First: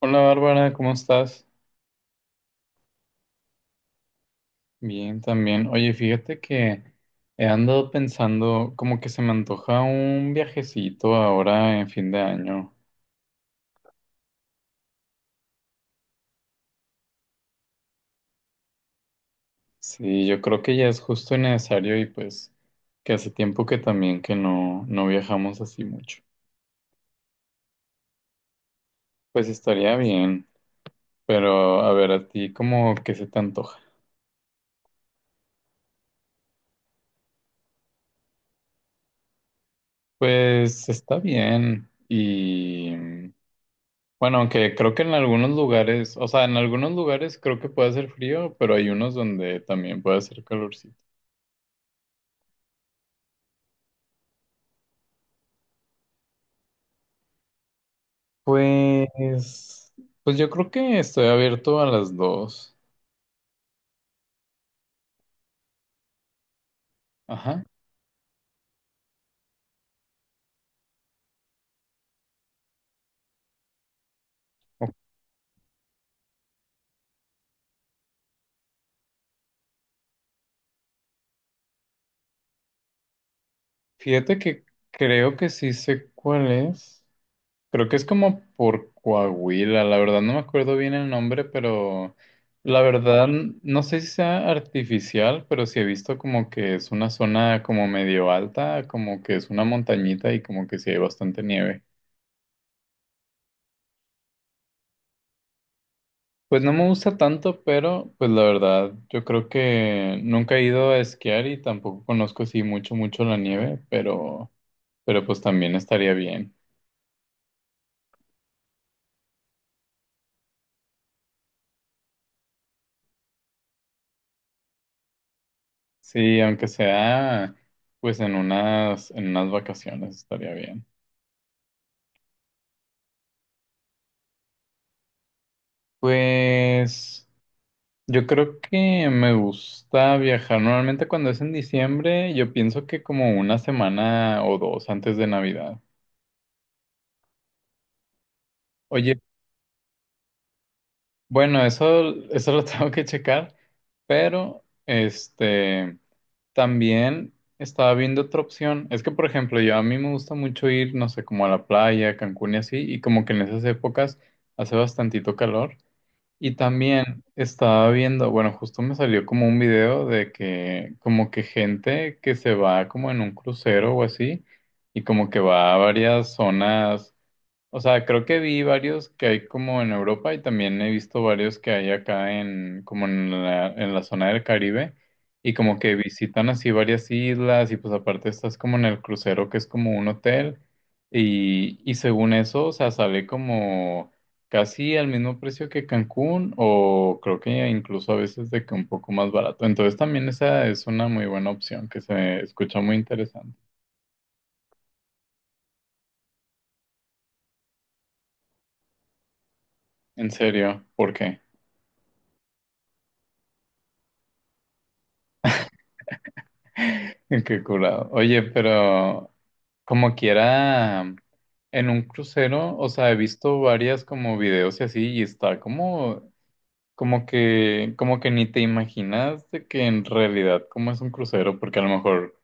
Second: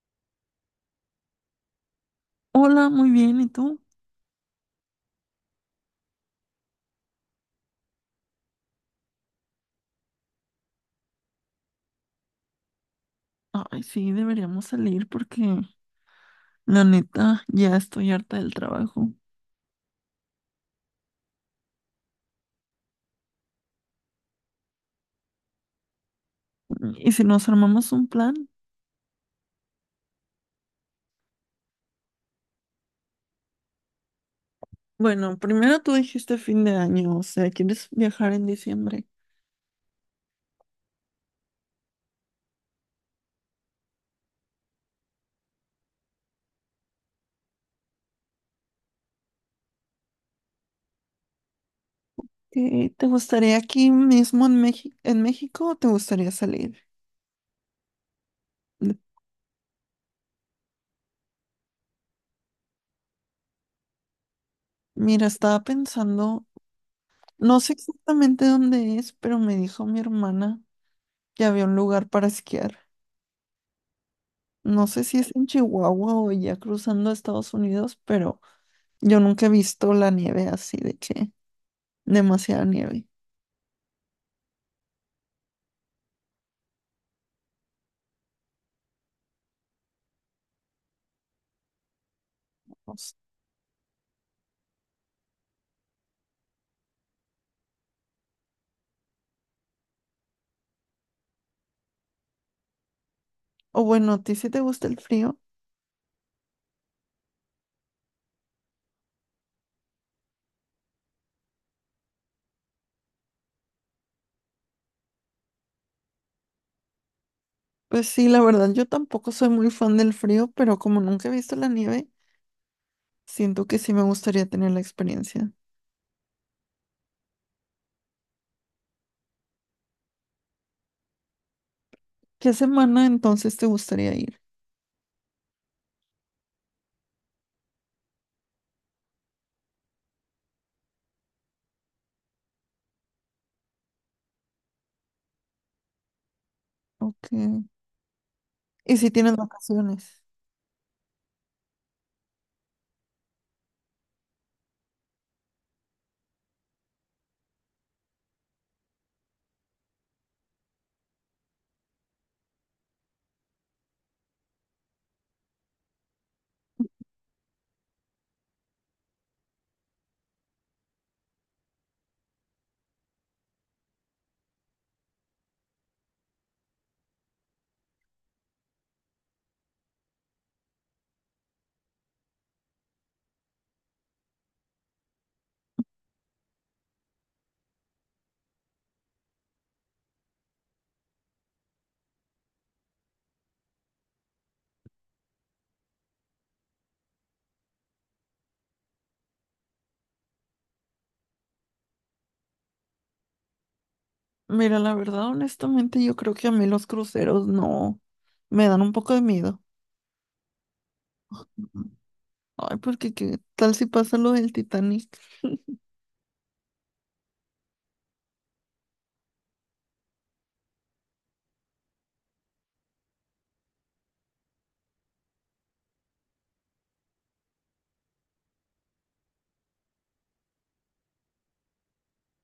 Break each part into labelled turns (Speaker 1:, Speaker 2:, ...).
Speaker 1: Hola Bárbara, ¿cómo estás?
Speaker 2: Hola, muy bien, ¿y tú?
Speaker 1: Bien, también. Oye, fíjate que he andado pensando como que se me antoja un viajecito ahora en fin de año.
Speaker 2: Ay, sí, deberíamos salir porque la neta ya estoy harta del trabajo.
Speaker 1: Sí, yo creo que ya es justo y necesario y pues que hace tiempo que también que no viajamos así mucho.
Speaker 2: ¿Y si nos armamos un plan?
Speaker 1: Pues estaría bien, pero a ver, a ti como que se te antoja.
Speaker 2: Bueno, primero tú dijiste fin de año, o sea, ¿quieres viajar en diciembre?
Speaker 1: Pues está bien y bueno, aunque creo que en algunos lugares, o sea, en algunos lugares creo que puede hacer frío, pero hay unos donde también puede hacer calorcito.
Speaker 2: ¿Te gustaría aquí mismo en México o te gustaría salir? N-
Speaker 1: Pues, pues, yo creo que estoy abierto a las dos.
Speaker 2: Mira, estaba pensando, no
Speaker 1: Ajá.
Speaker 2: sé exactamente dónde es, pero me dijo mi hermana que había un lugar para esquiar.
Speaker 1: O-
Speaker 2: No sé si es en Chihuahua o ya cruzando a Estados Unidos, pero yo nunca he visto la nieve así de que demasiada nieve.
Speaker 1: Fíjate que creo que sí sé cuál es. Creo que es como por Coahuila, la verdad no me acuerdo bien el nombre, pero la
Speaker 2: O s-
Speaker 1: verdad no sé si sea artificial, pero sí he visto como que es una zona como medio alta, como que es una montañita y como que sí hay bastante nieve.
Speaker 2: o bueno, ¿a ti sí te gusta el frío?
Speaker 1: Pues no me gusta tanto, pero pues la verdad yo creo que nunca he ido a esquiar y tampoco conozco así mucho, mucho la nieve, pero pues también estaría bien.
Speaker 2: Pues sí, la verdad, yo tampoco soy muy fan del frío, pero como nunca he visto la nieve, siento que sí me gustaría tener la experiencia.
Speaker 1: Sí, aunque sea pues en unas vacaciones estaría bien.
Speaker 2: ¿Qué semana entonces te gustaría ir?
Speaker 1: Pues yo creo que me gusta viajar. Normalmente cuando es en diciembre, yo pienso que como una semana o dos antes de Navidad.
Speaker 2: Ok. ¿Y si
Speaker 1: Oye,
Speaker 2: tienes vacaciones?
Speaker 1: bueno, eso lo tengo que checar, pero este también estaba viendo otra opción. Es que, por ejemplo, yo a mí me gusta mucho ir, no sé, como a la playa, Cancún y así, y como que en esas épocas hace bastantito calor. Y también estaba viendo, bueno, justo me salió como un video de que como que gente que se va como en un crucero o así y como que va a varias zonas, o sea, creo que vi varios que hay como en Europa y también he visto varios que hay acá en como en la zona del Caribe y como que visitan así varias islas y pues aparte estás como en el crucero que es como un hotel y según eso, o sea, sale como casi al mismo precio que Cancún o creo que incluso a veces de que un poco más barato. Entonces también esa es una muy buena opción que se escucha muy interesante.
Speaker 2: Mira, la verdad, honestamente, yo creo que a mí los cruceros no me dan un poco de miedo.
Speaker 1: En serio, ¿por qué?
Speaker 2: Ujú. Ay, porque qué tal si pasa lo del Titanic.
Speaker 1: Qué curado. Oye, pero como quiera, en un crucero, o sea, he visto varias como videos y así, y está como que ni te imaginas de que en realidad cómo es un crucero, porque a lo mejor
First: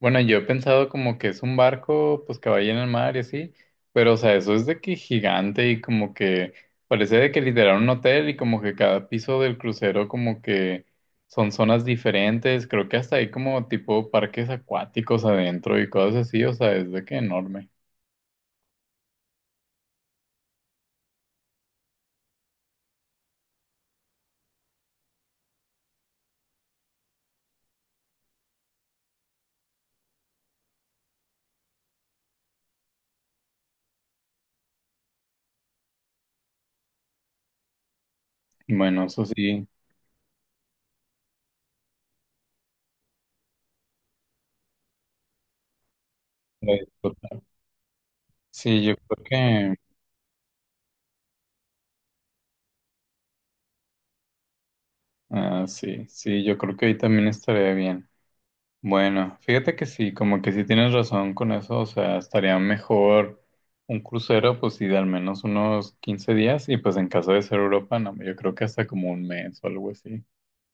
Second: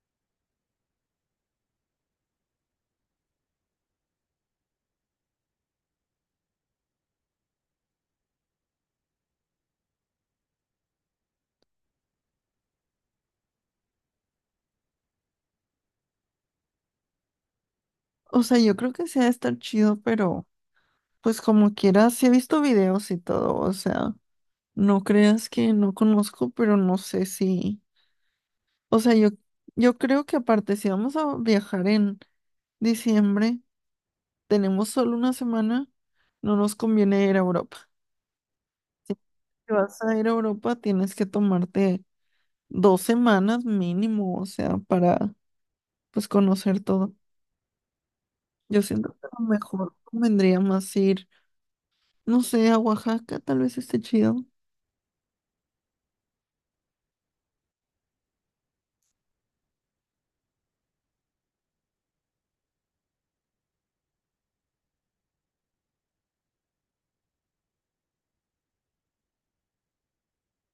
Speaker 1: bueno, yo he pensado como que es un barco, pues que vaya en el mar y así, pero o sea, eso es de que gigante y como que parece de que literal un hotel y como que cada piso del crucero como que son zonas diferentes, creo que hasta hay como tipo parques acuáticos adentro y cosas así, o sea, es de que enorme.
Speaker 2: O sea, yo creo que sí ha de estar chido, pero pues como quieras, sí he visto videos y todo, o sea, no creas que no conozco, pero no sé si, o sea, yo creo que aparte, si vamos a viajar en diciembre, tenemos solo una semana, no nos conviene ir a Europa.
Speaker 1: Bueno, eso sí,
Speaker 2: Si vas a ir a Europa, tienes que tomarte dos semanas mínimo, o sea, para, pues,
Speaker 1: lo
Speaker 2: conocer todo.
Speaker 1: disfruto. Sí,
Speaker 2: Yo
Speaker 1: yo
Speaker 2: siento
Speaker 1: creo
Speaker 2: que a lo
Speaker 1: que,
Speaker 2: mejor convendría más ir, no sé, a Oaxaca, tal vez esté chido.
Speaker 1: ah, sí, sí, yo creo que ahí también estaría bien. Bueno, fíjate que sí, como que sí tienes razón con eso, o sea, estaría mejor un crucero, pues sí, de al menos unos 15 días, y pues en caso de ser Europa, no, yo creo que hasta como un mes o algo así.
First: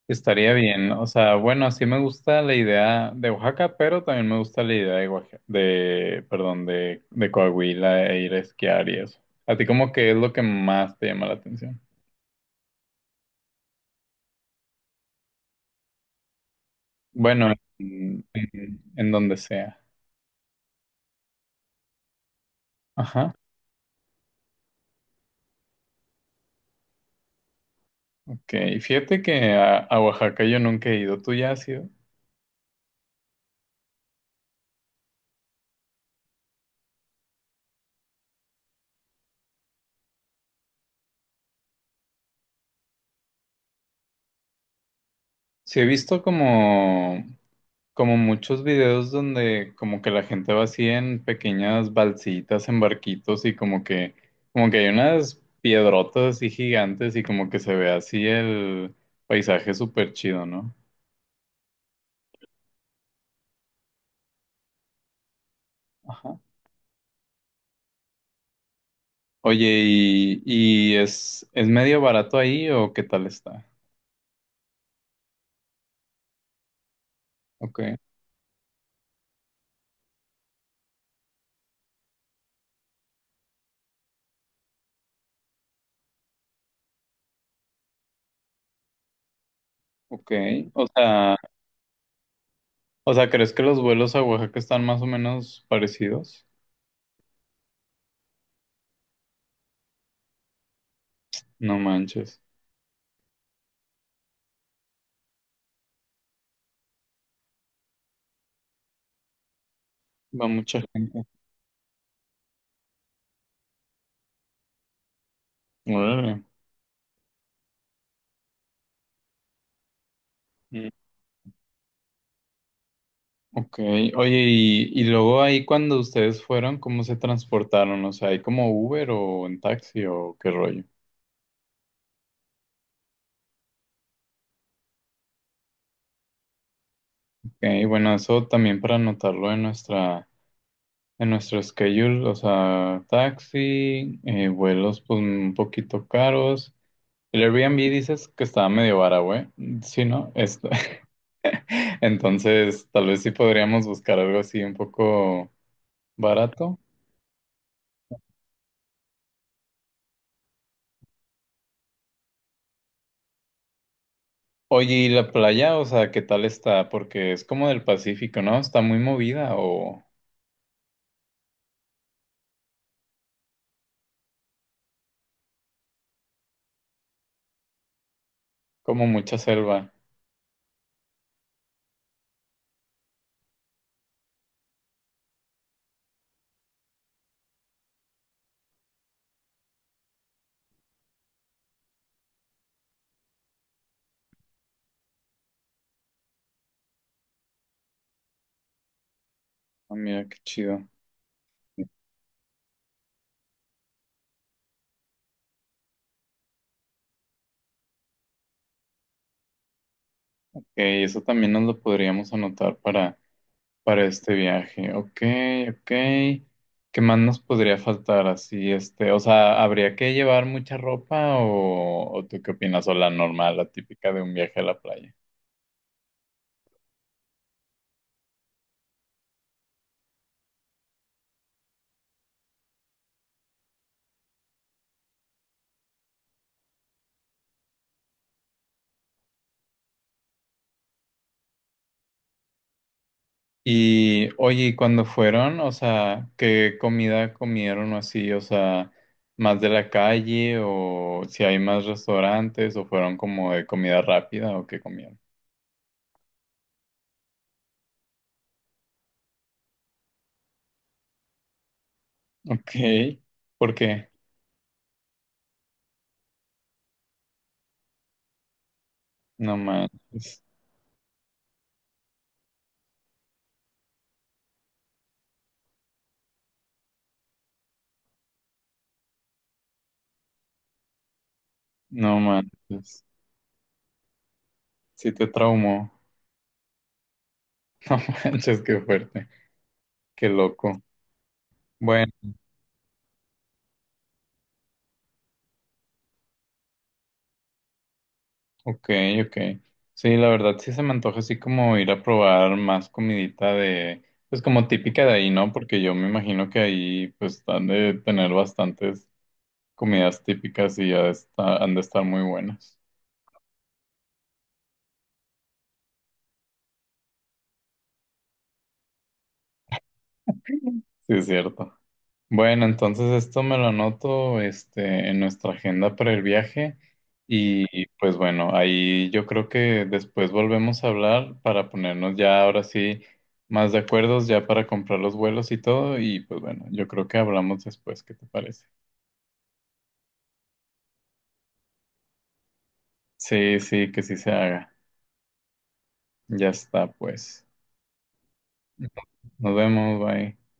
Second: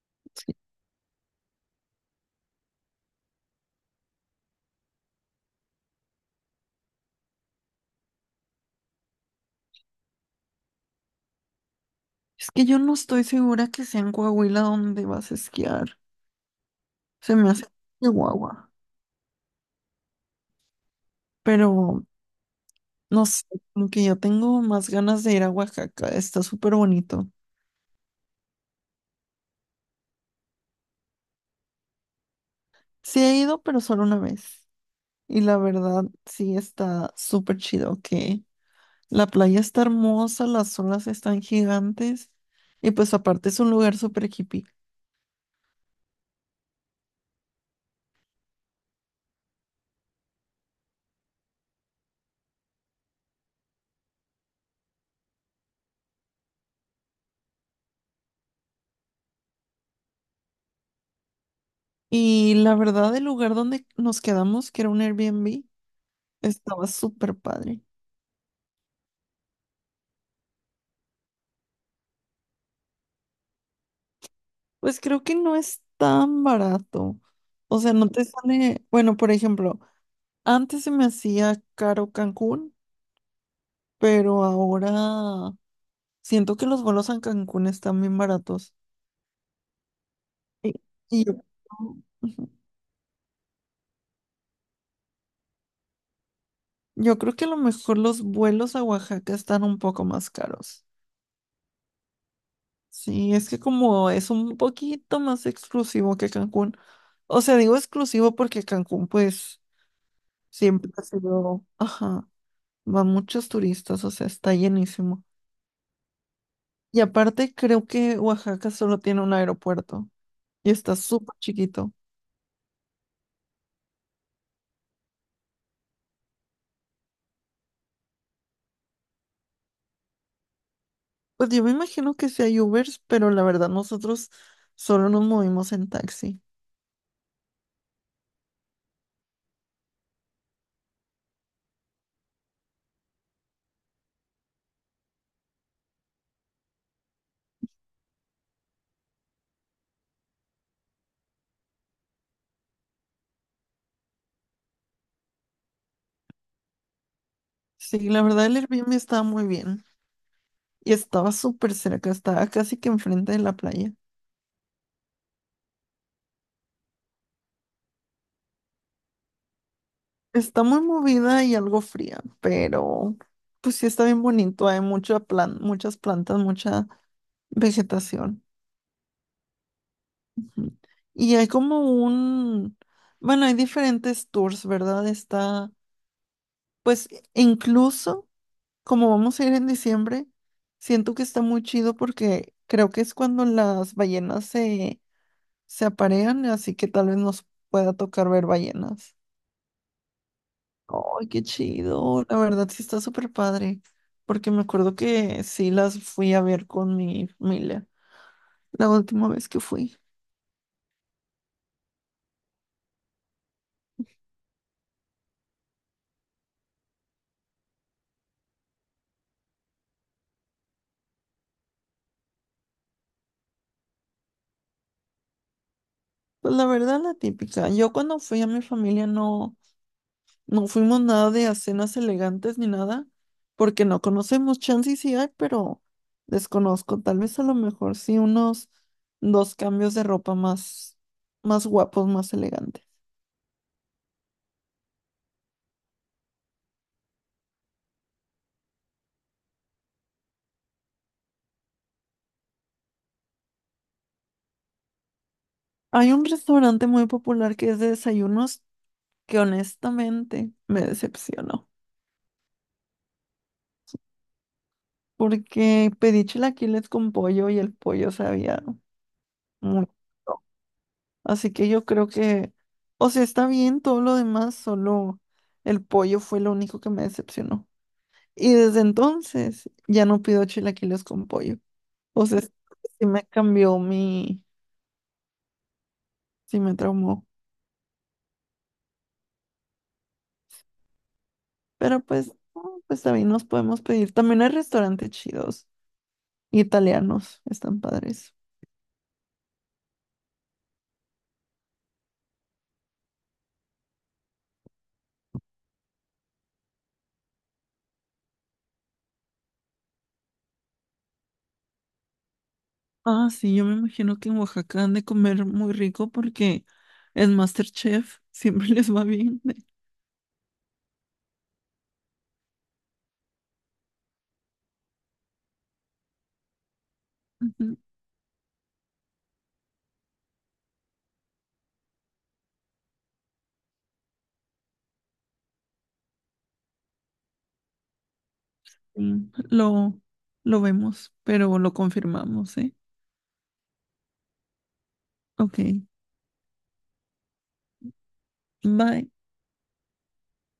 Speaker 1: Estaría bien, o sea, bueno, sí me gusta la idea de Oaxaca, pero también me gusta la idea de, de, perdón, de Coahuila e ir a esquiar y eso. ¿A ti como que es lo que más te llama la atención?
Speaker 2: Es que yo no estoy segura que sea en Coahuila donde vas a esquiar. Se me
Speaker 1: Bueno,
Speaker 2: hace
Speaker 1: en,
Speaker 2: Chihuahua.
Speaker 1: en en donde sea.
Speaker 2: Pero no
Speaker 1: Ajá.
Speaker 2: sé, como que yo tengo más ganas de ir a Oaxaca. Está súper bonito.
Speaker 1: Ok, fíjate que a Oaxaca yo nunca he ido, ¿tú ya has ido?
Speaker 2: Sí he ido, pero solo una vez. Y la verdad, sí está súper chido, que la playa está hermosa, las olas están gigantes. Y pues aparte es un lugar súper hippie.
Speaker 1: Sí he visto como muchos videos donde como que la gente va así en pequeñas balsitas, en barquitos y como que hay unas piedrotas así gigantes y como que se ve así el paisaje súper chido, ¿no?
Speaker 2: Y la verdad, el lugar donde nos quedamos, que era un Airbnb,
Speaker 1: Ajá.
Speaker 2: estaba súper padre.
Speaker 1: Oye, ¿y es medio barato ahí o qué tal está?
Speaker 2: Pues creo que no es tan barato. O
Speaker 1: Ok,
Speaker 2: sea, no te sale, bueno, por ejemplo, antes se me hacía caro Cancún, pero ahora siento que los vuelos a Cancún están bien baratos.
Speaker 1: ok.
Speaker 2: Y,
Speaker 1: O
Speaker 2: y yo,
Speaker 1: sea,
Speaker 2: Ujú.
Speaker 1: o sea, ¿crees que los vuelos a Oaxaca están más o menos parecidos?
Speaker 2: Yo creo que a lo mejor los vuelos a Oaxaca están un poco más caros.
Speaker 1: No manches,
Speaker 2: Sí, es que como es un poquito más exclusivo que Cancún. O sea, digo exclusivo porque Cancún, pues,
Speaker 1: va mucha
Speaker 2: siempre ha
Speaker 1: gente.
Speaker 2: sido, ajá. Van muchos turistas, o sea, está llenísimo.
Speaker 1: Órale.
Speaker 2: Y aparte creo que Oaxaca solo tiene un aeropuerto y
Speaker 1: Mm,
Speaker 2: está súper chiquito.
Speaker 1: ok, oye, y luego ahí cuando ustedes fueron, ¿cómo se transportaron? O sea, ¿hay como Uber o en taxi o qué rollo?
Speaker 2: Pues yo me imagino que sí hay Ubers, pero la verdad nosotros solo nos movimos en taxi.
Speaker 1: Ok, bueno, eso también para anotarlo en nuestro schedule, o sea, taxi, vuelos pues un poquito caros. El Airbnb dices que estaba medio vara, güey. Sí, ¿no? Entonces, tal vez sí podríamos buscar algo así un poco barato.
Speaker 2: Sí, la verdad el Airbnb estaba muy bien y estaba súper cerca, estaba casi que enfrente de la playa.
Speaker 1: Oye, ¿y la playa? O sea, ¿qué tal está? Porque es como del Pacífico, ¿no? ¿Está muy movida o
Speaker 2: Está muy movida y algo fría, pero pues sí está bien bonito, hay mucha plan, muchas plantas, mucha vegetación.
Speaker 1: como mucha selva?
Speaker 2: Y hay como un, bueno, hay diferentes tours, ¿verdad? Está, pues e, incluso como vamos a ir en diciembre, siento que está muy chido porque creo que es cuando las ballenas se, se aparean, así que tal vez nos pueda tocar ver ballenas.
Speaker 1: Ah, mira, qué chido.
Speaker 2: ¡Ay, qué chido! La verdad sí está súper padre, porque me acuerdo que sí las fui a ver con mi familia la última vez que fui.
Speaker 1: Ok, eso también nos lo podríamos anotar para este viaje. Ok, ok. ¿Qué más nos podría faltar así? Este, o sea, ¿habría que llevar mucha ropa o tú qué opinas? O la normal, la típica de un viaje a la playa.
Speaker 2: Pues la verdad, la típica. Yo cuando fui a mi familia no... No fuimos nada de a cenas elegantes ni nada, porque no conocemos. Chance y sí hay, pero desconozco. Tal vez a lo mejor sí unos dos cambios de ropa más, más guapos, más elegantes.
Speaker 1: Y oye, ¿y cuándo fueron? O sea, ¿qué comida comieron o así? O sea, ¿más de la calle o si hay más restaurantes o fueron como de comida rápida o qué comieron?
Speaker 2: Hay un restaurante muy popular que es de desayunos que honestamente me decepcionó,
Speaker 1: Ok, ¿por qué?
Speaker 2: porque pedí chilaquiles con pollo y el pollo sabía
Speaker 1: No
Speaker 2: muy... rico.
Speaker 1: manches,
Speaker 2: Así que yo creo que, o sea, está bien todo lo demás, solo el pollo fue lo único que me decepcionó. Y desde entonces ya no pido chilaquiles con pollo.
Speaker 1: no
Speaker 2: O sea,
Speaker 1: manches.
Speaker 2: sí me cambió mi,
Speaker 1: Si te traumó.
Speaker 2: sí me traumó.
Speaker 1: No manches, qué fuerte, qué loco.
Speaker 2: Pero
Speaker 1: Bueno.
Speaker 2: pues, no, pues también nos podemos pedir. También hay restaurantes chidos, italianos, están padres.
Speaker 1: Ok, ok. Sí, la verdad sí se me antoja así como ir a probar más comidita de, pues como típica de ahí, ¿no? Porque yo me imagino que ahí pues han de tener bastantes comidas típicas y han de estar muy buenas.
Speaker 2: Ah, sí, yo me imagino que en Oaxaca han de comer muy rico porque en MasterChef siempre les va bien.
Speaker 1: Sí, es cierto. Bueno, entonces esto me lo anoto, este, en nuestra agenda para el viaje y pues bueno, ahí yo creo que después volvemos a hablar para ponernos ya ahora sí más de acuerdos ya para comprar los vuelos y todo y pues bueno, yo creo que hablamos después, ¿qué te parece?
Speaker 2: Sí, lo vemos, pero lo confirmamos, ¿eh?
Speaker 1: Sí, sí, que sí se haga.
Speaker 2: Ok,
Speaker 1: Ya está, pues.
Speaker 2: bye.
Speaker 1: Nos vemos, bye.